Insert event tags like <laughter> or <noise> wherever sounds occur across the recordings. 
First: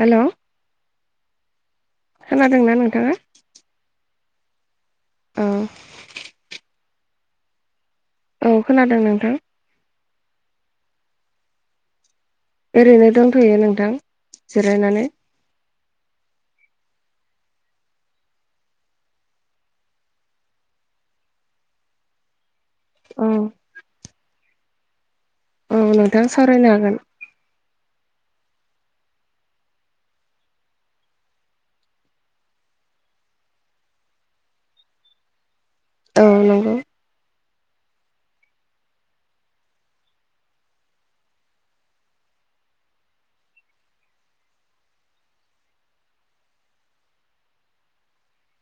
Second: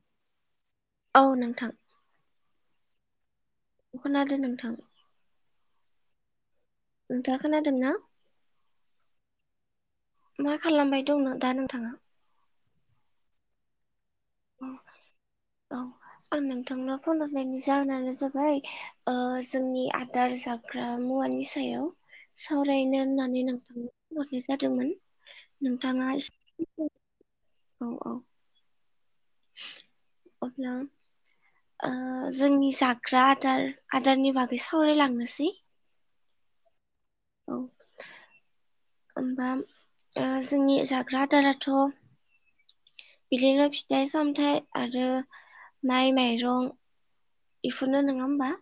Hello औ नोंथां। दोंना नोंथाङा खोनादों नोंथां। औ नोंथाङा खोनादोंना। औ खोनादों नोंथां। मा खालामबाय दं दा नोंथाङा? ओरैनो दंथ'यो नोंथां। जिरायनानै औ-औ आं नोंथांनाव। फन हरनायनि जाहोनानो जाबाय ओ जोंनि आदार जाग्रा मुवानि सायाव। सावरायनो औ होननानै नांथां हरनाय जादोंमोन। औ नोंथां सावरायनो नोंथाङासो हागोन औ-औ। अब्ला। ओ जोंनि जाग्रा आदार-आदारनि बागै सावरायलांनोसै। औ नंगौ। औ। माबा जोंनि जाग्रा आदाराथ'। बिदिनो फिथाइ-सामथाइ आरो माइ, माइरं। इफोरनो नोङा होमबा?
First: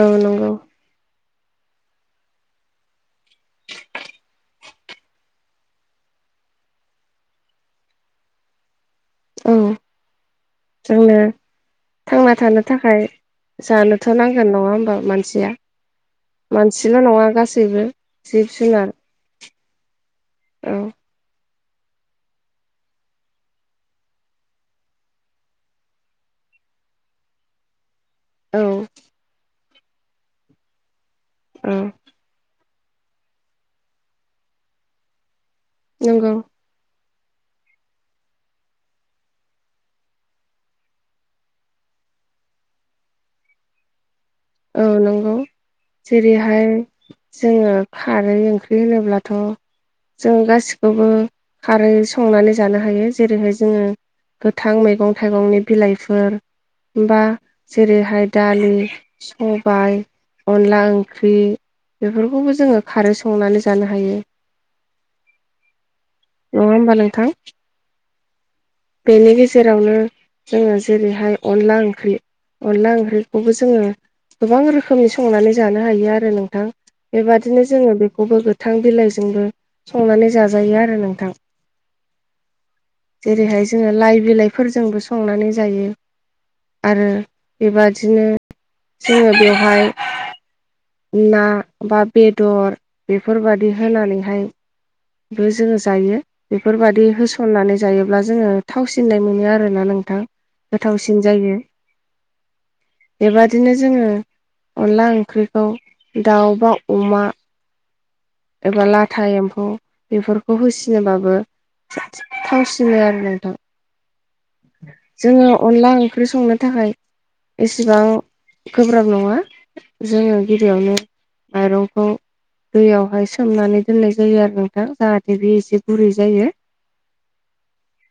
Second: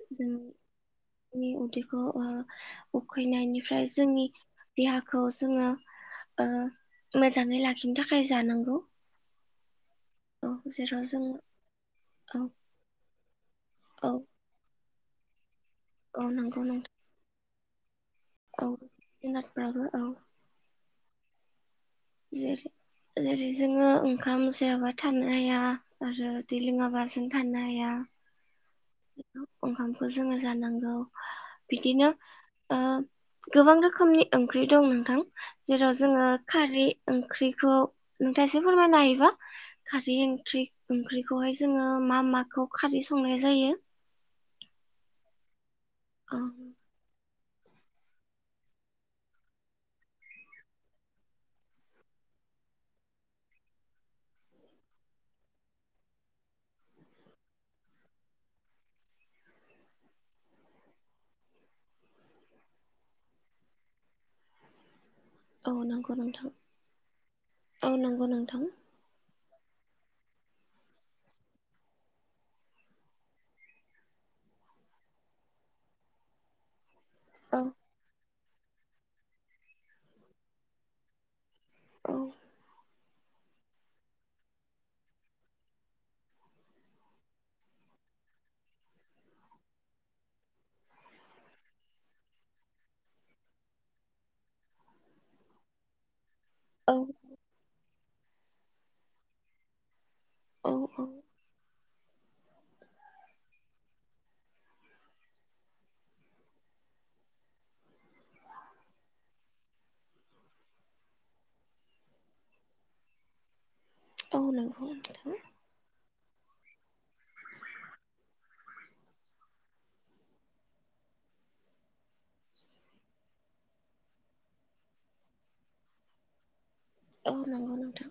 औ नंगौ‌। जोंनि उदैखौ ओ उखैनायनिफ्राय जोंनि देहाखौ जोङो। ओ मोजाङै लाखिनो थाखाय जानांगौ। औ औ जेराव जोंनो जों थांना औ थानो थाखाय जानोथ' औ नांगोन नङा होमबा? औ नंगौ नोंथां मानसिया-मानसिल' नङा गासैबो। जिब औ जुनार जुनादफ्राबो औ। औ जेरै जोङो ओंखाम जायाबा थानो हाया आरो दै लोङाबा। बसिन थानो हाया। औ‌ ओंखामखौ जोङो जानांगौ बिदिनो‌ ओ गोबां रोखोमनि ओंख्रि दं नोंथां जेराव जोङो नंगौ खारै। ओंख्रिखौ नोंथाङा एसे फोरमायनो हायोबा खारै ओंख्रि-ओंख्रिखौहाय जोङो। मा-माखौ खारै संनाय जायो? औ नंगौ औ जेरैहाय। जोङो खारै ओंख्रि होनोब्लाथ'। जों गासिखौबो खारै संनानै जानो हायो जेरैहाय जोङो। गोथां मैगं-थाइगंनि बिलाइफोर बा जेरैहाय दालि। सबाय, अनला ओंख्रि। बेफोरखौबो जोङो खारै संनानै जानो हायो। औ नंगौ नोंथां नङा होमबा नोंथां औ नंगौ नोंथां‌। जेरावनो जोङो जेरैहाय अनला ओंख्रि-अनला ओंख्रिखौबो जोङो। गोबां रोखोमनि संनानै जानो हायो आरो नोंथां औ बेबादिनो जोङो बेखौबो गो। थां बिलाइजोंबो संनानै जाजायो आरो नोंथां। ओ। जेरैहाय जोङो लाइ बिलाइफोरजोंबो संनानै जायो। आरो बेबादिनो जोङो बेवहाय। ना बा बेदर बेफोरबायदि होनानैहाय। बो जोङो जायो। औ बेफोरबायदि होसननानै जायोब्ला जोङो थावसिननाय मोनो आरोना नोंथां‌। औ औ गोथावसिन जायो। बेबादिनो जोङो अनला ओंख्रिखौ दाउ बा अमा। एबा लाथा एम्फौ बेफोरखौ होसिनोबाबो‌। थावसिनो आरो नोंथां औ नंगौ नोंथां जोङो अनला ओं। ओंख्रि संनो थाखाय‌। एसेबां गोब्राब नङा जोङो गिबियावनो। माइरंखौ दैयावहाय। सोमनानै दोननाय जायो आरो नोंथां जाहाथे बे एसे गुरै जायो। औ नंगौ नोंथां।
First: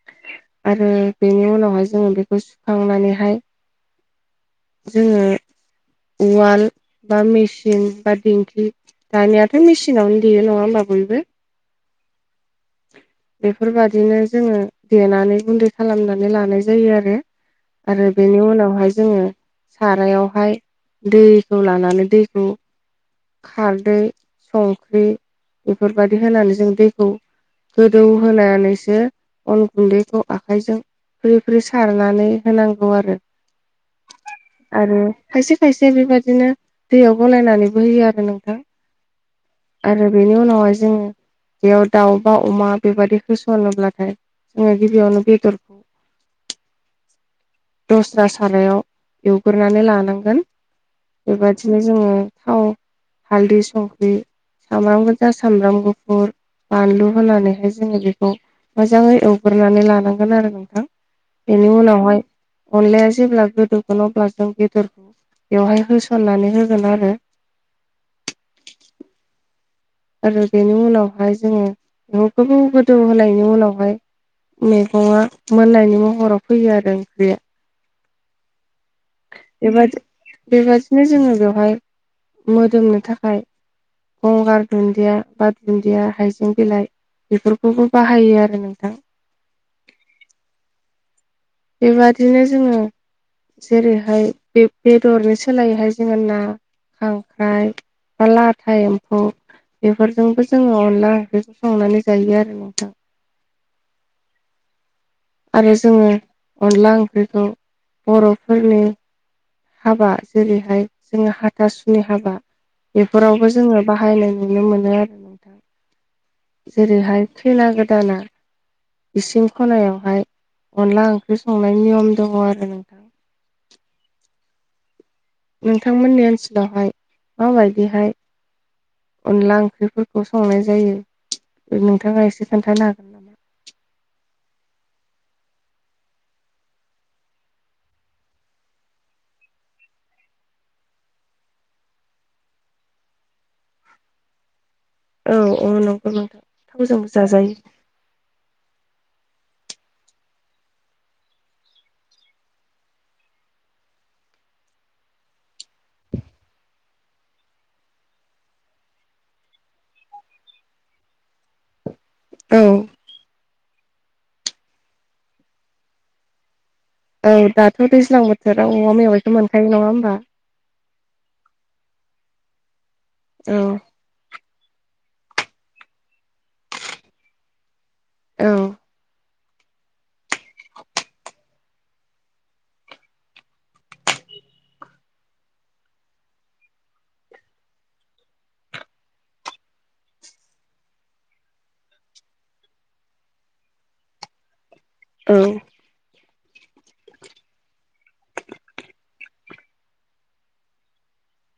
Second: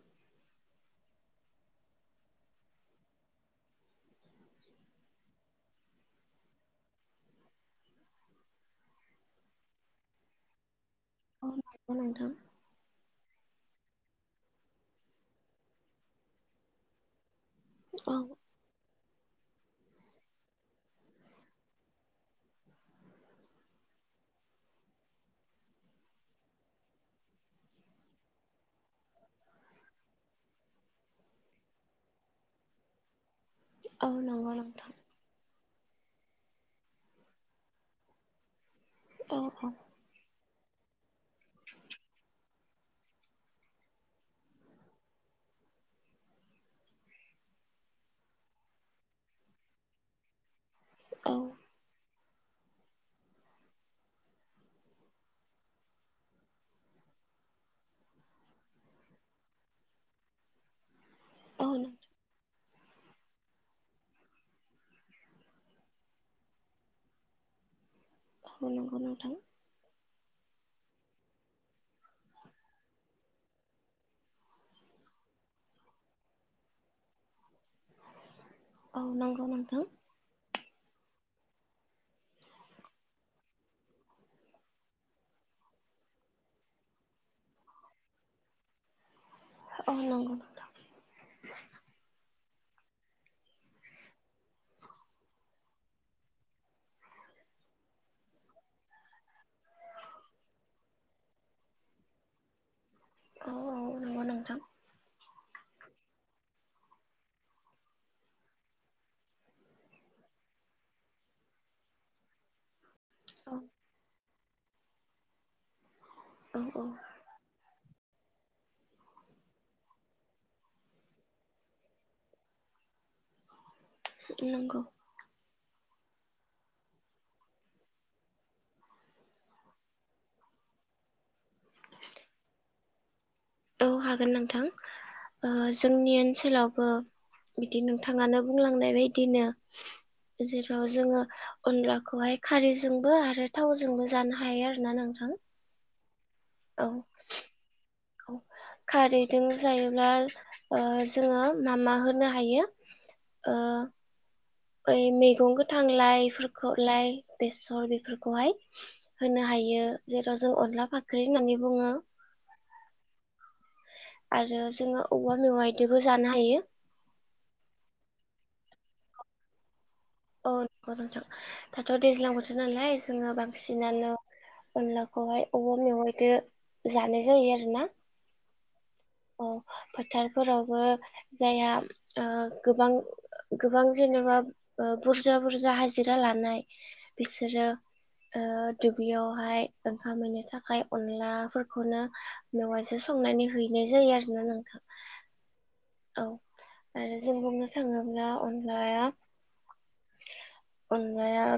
आरो बेनि उनावहाय जोङो बेखौ सुखांनानैहाय जोङो उवाल बा मेसिन बा दिंखि दानियाथ मेसिन आवनो देयो नङा होनबा? औ नंगौ नोंथां बेफोरबादिनो जोङो देनानै गुन्दै खालामनानै लानाय जायो आरो। आरो औ बेनि उनावहाय जोङो सारायावहाय दैखौ लानानै दैखौ खारदै संख्रि बेफोरबायदि होनानै जों दैखौ गोदौ होनानैसो अन गुन्दैखौ आखाइजों फ्रि फ्रि सारनानै होनांगौ आरो। औ नंगौ नोंथां आरो खायसे खायसे बेबायदिनो दैयाव गलायनानैबो होयो आरो नोंथां औ आरो बेनि उनावहाय जोङो बेयाव दाउ बा अमा बेबायदि होसनोब्लाथाय ओ गिबियावनो बेफो <inaudible> दस्रा सारायाव एवग्रोनानै लानांगोन औ बेबादिनो जोङो थाव हालदै संख्रि सामब्राम गोजा सामब्राम गुफुर बानलु होनानैहाय जोङो बेखौ मोजाङै एवग्रोनानै लानांगोन आरो नोंथां। बेनि औ उनावहाय अनलाया जेब्ला गोदौगोन अब्ला जों बेदेर बेवहाय होसननानै होगोन आरो औ नंगौ नोंथां आरो बेनि उनावहाय जोङो बेखौ गोबाव गोदौ होनायनि उनावहाय मैगङा मोननायनि महराव फैयो आरो ओंख्रिया। औ नंगौ नोंथां बिदिनो जोङो बेवहाय मोदोमनो थाखाय गंगार दुन्दिया बा दुन्दिया हाइजें बिलाइ बेफोरखौबो बाहायो आरो नोंथां औ नंगौ नोंथां बेबादिनो जोङो जेरैहाय बे बेदरनि सोलायैहाय जोङो ना खांख्राइ बा लाथा एम्फौ बेफोरजोंबो जोङो अनला ओंख्रिखौ संनानै जायो आरो नोंथां। औ औ नंगौ नोंथां आरो जोङो अनला ओंख्रिखौ बरफोरनि हाबा जेरैहाय जोङो हाथासुनि हाबा बेफोरावबो औ जोङो बाहायनाय नुनो मोनो आरो नोंथां औ औ जेरैहाय खैना गोदाना इसिं खनायावहाय अनला ओंख्रि संनायनि नियम दङ आरो नोंथां नंगौ नोंथांमोननि ओनसोलावहाय माबायदिहाय अनला ओंख्रिफोरखौ संनाय जायो नोंथाङा एसे खोन्थानो हागोन औ हागोन नोंथां ओ जोंनि आ ओनसोलावबो बिदि नोंथाङानो बुंलांनाय बायदिनो जेराव जोङो अनलाखौहाय खारैजोंबो आरो थावजोंबो जानो हायो आरो ना नोंथां औ औ नंगौ <unintelligible> औ जाजायो औ खारैजों जायोब्ला ओ जोङो मा मा होनो हायो ओ ओइ मैगं गोथां लायफोरखौलाय बेसर बेफोरखौहाय होनो हायो। हायो जेराव जों अनला फाख्रि होननानै बुङो। औ आरो जोङो औवा मेवाय बिदिबो जानो हायो औ दाथ' दैज्लां बोथोराव औवा मेवाइखौ मोनखायो नङा औ गौ नोंथां' दाथ' दैज्लां बोथोर नालाय जोङो औ बांसिनानो अनलाखौहाय औवा मेवाइदो जानाय जायो आरो ना औ अ फोथारफोरावबो जाया ओ गोबां गोबां जेन' जेनबा बुरजा बुरजा हाजिरा लानाय बिसोरो ओ दुब्लियावहाय ओंखाम हैनो थाखाय अनलाफोरखौनो मेवायजों सं नानै हैनाय जायो आरोना नोंथां औ औ आरो जों बुंनो थाङोब्ला अनलाया अनलाया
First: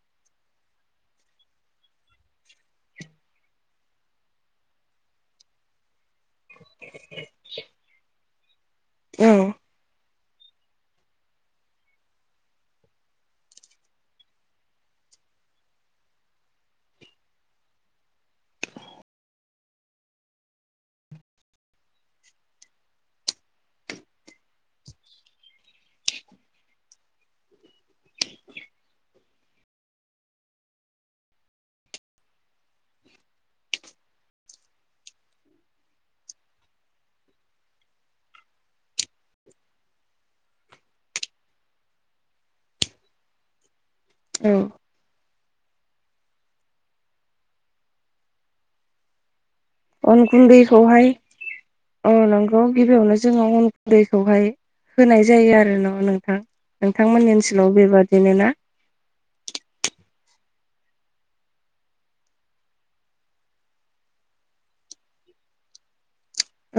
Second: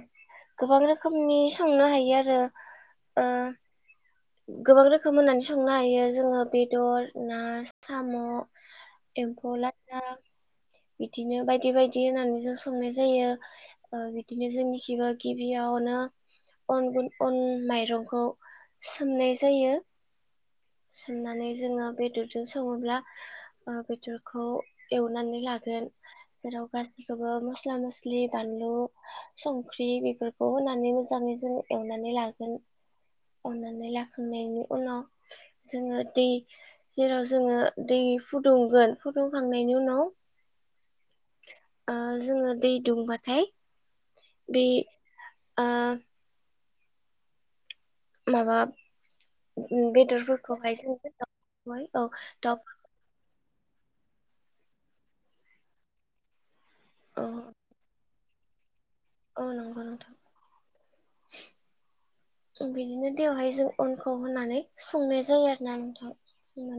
गोबां रोखोमनि संनो हायो आरो ओ गोबां रोखोम होननानै संनो हायो जोङो बेदर ना साम' ए बला बिदिनो बायदि बायदि होननानै जों संनाय जायो बिदिनो जोंनिखि गिबियाव नो अन माइरंखौ सोमनाय जायो सोमनानै जोङो बेदरजों सङोब्ला बेदरखौ एवनानै लागोन जेराव गासिखौबो मस्ला मस्लि बानलु संख्रि बेफोरखौ होनानै मोजाङै जों एवनानै लागोन अननानै लाखांयनायनि उनाव जोङो दै जेराव जोङो दै फुदुंगोन फुदुंखांनायनि उनाव ओ जोङो दै दुंबाथाय औ बे ओ माबा अन बेदरफोरखौहाय जों गुन्दैखौहाय औ ओ दाउ नंगौ गिबियावनो जोङो अन दैखौहाय होनाय जायो आरो न' नोंथां औ नोंथांमोननि ओनसोलाव बेबादिनो ना औ नंगौ नोंथां बिदिनो दैवहाय जों अनखौ होनानै संनाय जायो आरोना नोंथां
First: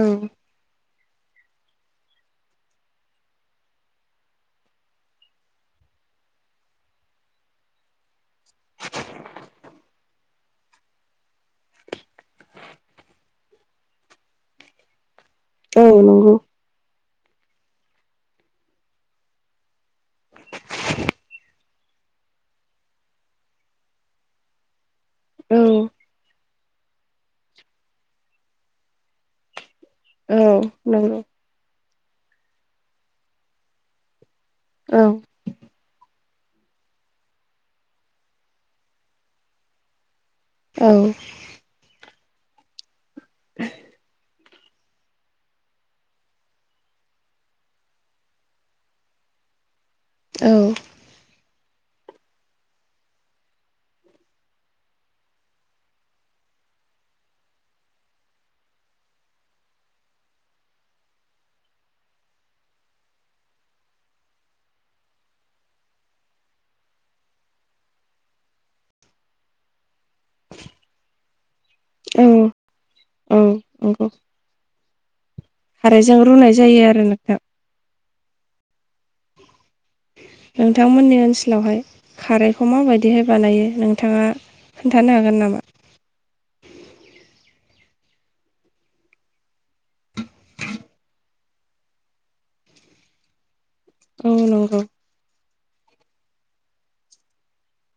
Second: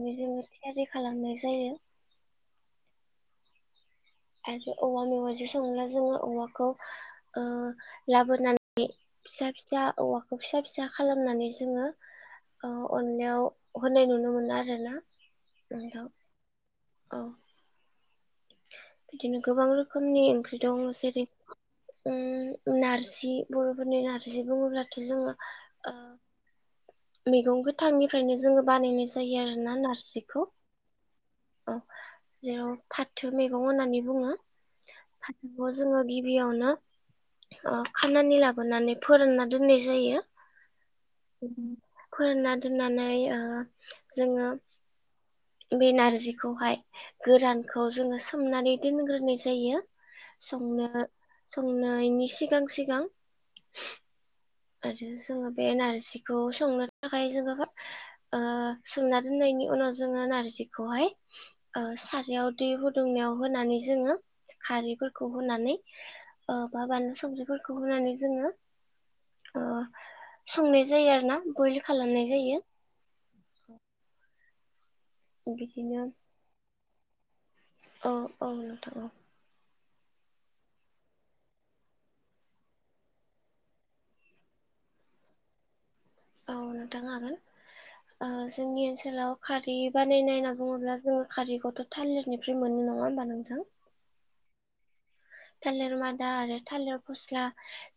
औ जोङो थियारि खालामनाय जायो आरो औवा मेवाजों संब्ला जोङो औवाखौ ओ लाबोनानै फिसा फिसा औवाखौ फिसा फिसा खालामनानै जोङो ओ अननायाव होनाय नुनो मोनो आरो ना औ नंगौ औ बिदिनो गोबां रोखोमनि ओंख्रि दं जेरै ओम नारजि बर'फोरनि नारजि बुङोब्लाथ' जोङो औ मैगं गोथांनिफ्रायनो जोङो बानायनाय जायो आरोना नार औ नंगौ जेराव फाथो मैगं होननानै बुङो औ फाथोखौ जोङो गिबियावनो ओ खानानै लाबोनानै फोरानना दोननाय जायो औ फोरानना दोननानै ओ जोङो बे नारजिखौहाय गोरानखौ जोङो सोमनानै दोनग्रोनाय जायो औ संनो संनायनि सिगां सिगां। आरो जोङो बे नारजिखौ संनो थाखाय जोंङो सोमना दोननाय। बेनि उनाव जोङो नारजिखौहाय सारायाव दै फुदुंनायाव होनानै जोङो। खारैफोरखौ होनानै बा बानलु संख्रिफोरखौ होनानै जोंङो। संनाय जायो आरो ना। बयल औ खालामनाय जायो औ नंगौ बिदिनो खारैजों रुनाय जायो आरो नोंथां औ औ नोंथां औ नोंथांमोननि ओनसोलावहाय खारैखौ माबायदिहाय बानायो नोंथाङा खोन्थानो हागोन नामा? औ नोंथां हागोन ओ जोंनि ओनसोलाव खारै बानायनाय होनना बुङोब्ला जोङो खारिखौथ' थालिरनिफ्राय मोनो नङा होनबा नोंथां औ नंगौ थालिर मादा आरो थालिर फस्ला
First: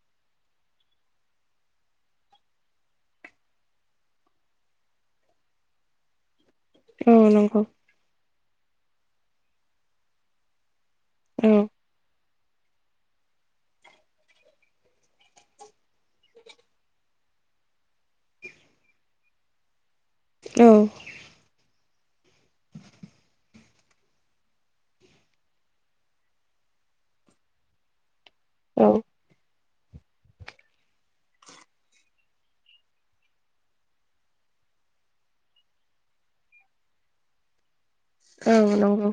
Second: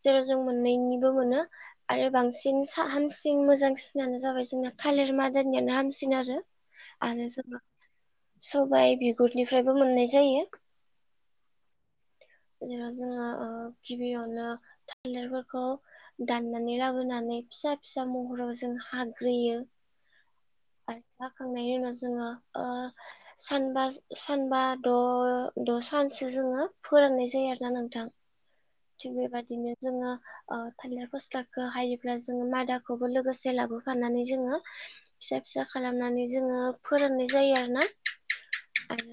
जेराव जों मोननैनिबो मोनो आरो बां सिन हामसिन मोजांसिनानो जाबाय जोंना थालिर मादानियानो हामसिन आरो औ नंगौ सबाय बिगुरनिफ्रायबो मोननाय जायो औ जेराव जोङो गिबियावनो थालिरफोरखौ दाननानै लाबोनानै फिसा फिसा महराव जों हाग्रोयो औ जांनायनि उनाव जोङो ओ सा सानबा द द सान जोङो फोराननाय जायो आरोना नोंथां थिग बेबायदिनो जोङो ओ थालिर फस्लाखौ हायोब्ला जोङो मादाखौबो लोगोसे लाबोफानानै जोङो फिसा फिसा खालामनानै जोङो फोरानाय जायो आरो ना औ नंगौ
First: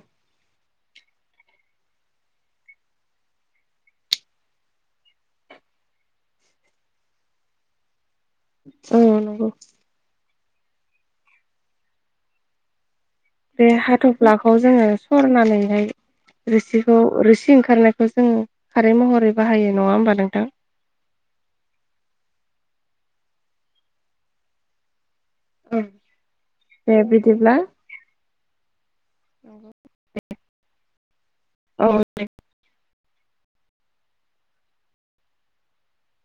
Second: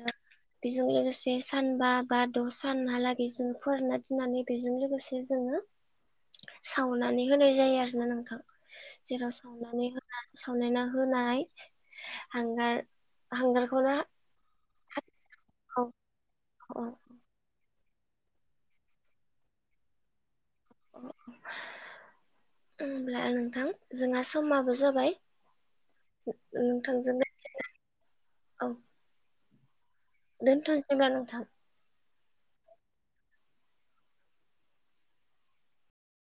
बेजों लोगोसे सानबा बा द' सानहालागै जों फोरानना दोननानै बेजों लोगोसे जोङो सावनानै होनाय जायो आरोना नोंथां औ जेराव नंगौ सावनानै होन सावनायना होनाय हांगार बे हांगारखौनो हाथ'फ्लाखौ जोङो औ सरनानैहाय औ रोसिखौ रोसि ओंखारनो खौ जोङो खारै महरै बाहायो नङा होमबा नोंथां <inaudible> होनब्ला नोंथां जोंहा समाबो जाबाय दे नोंथांजों बिदिब्ला दोनथसै होनब्ला नोंथां औ दे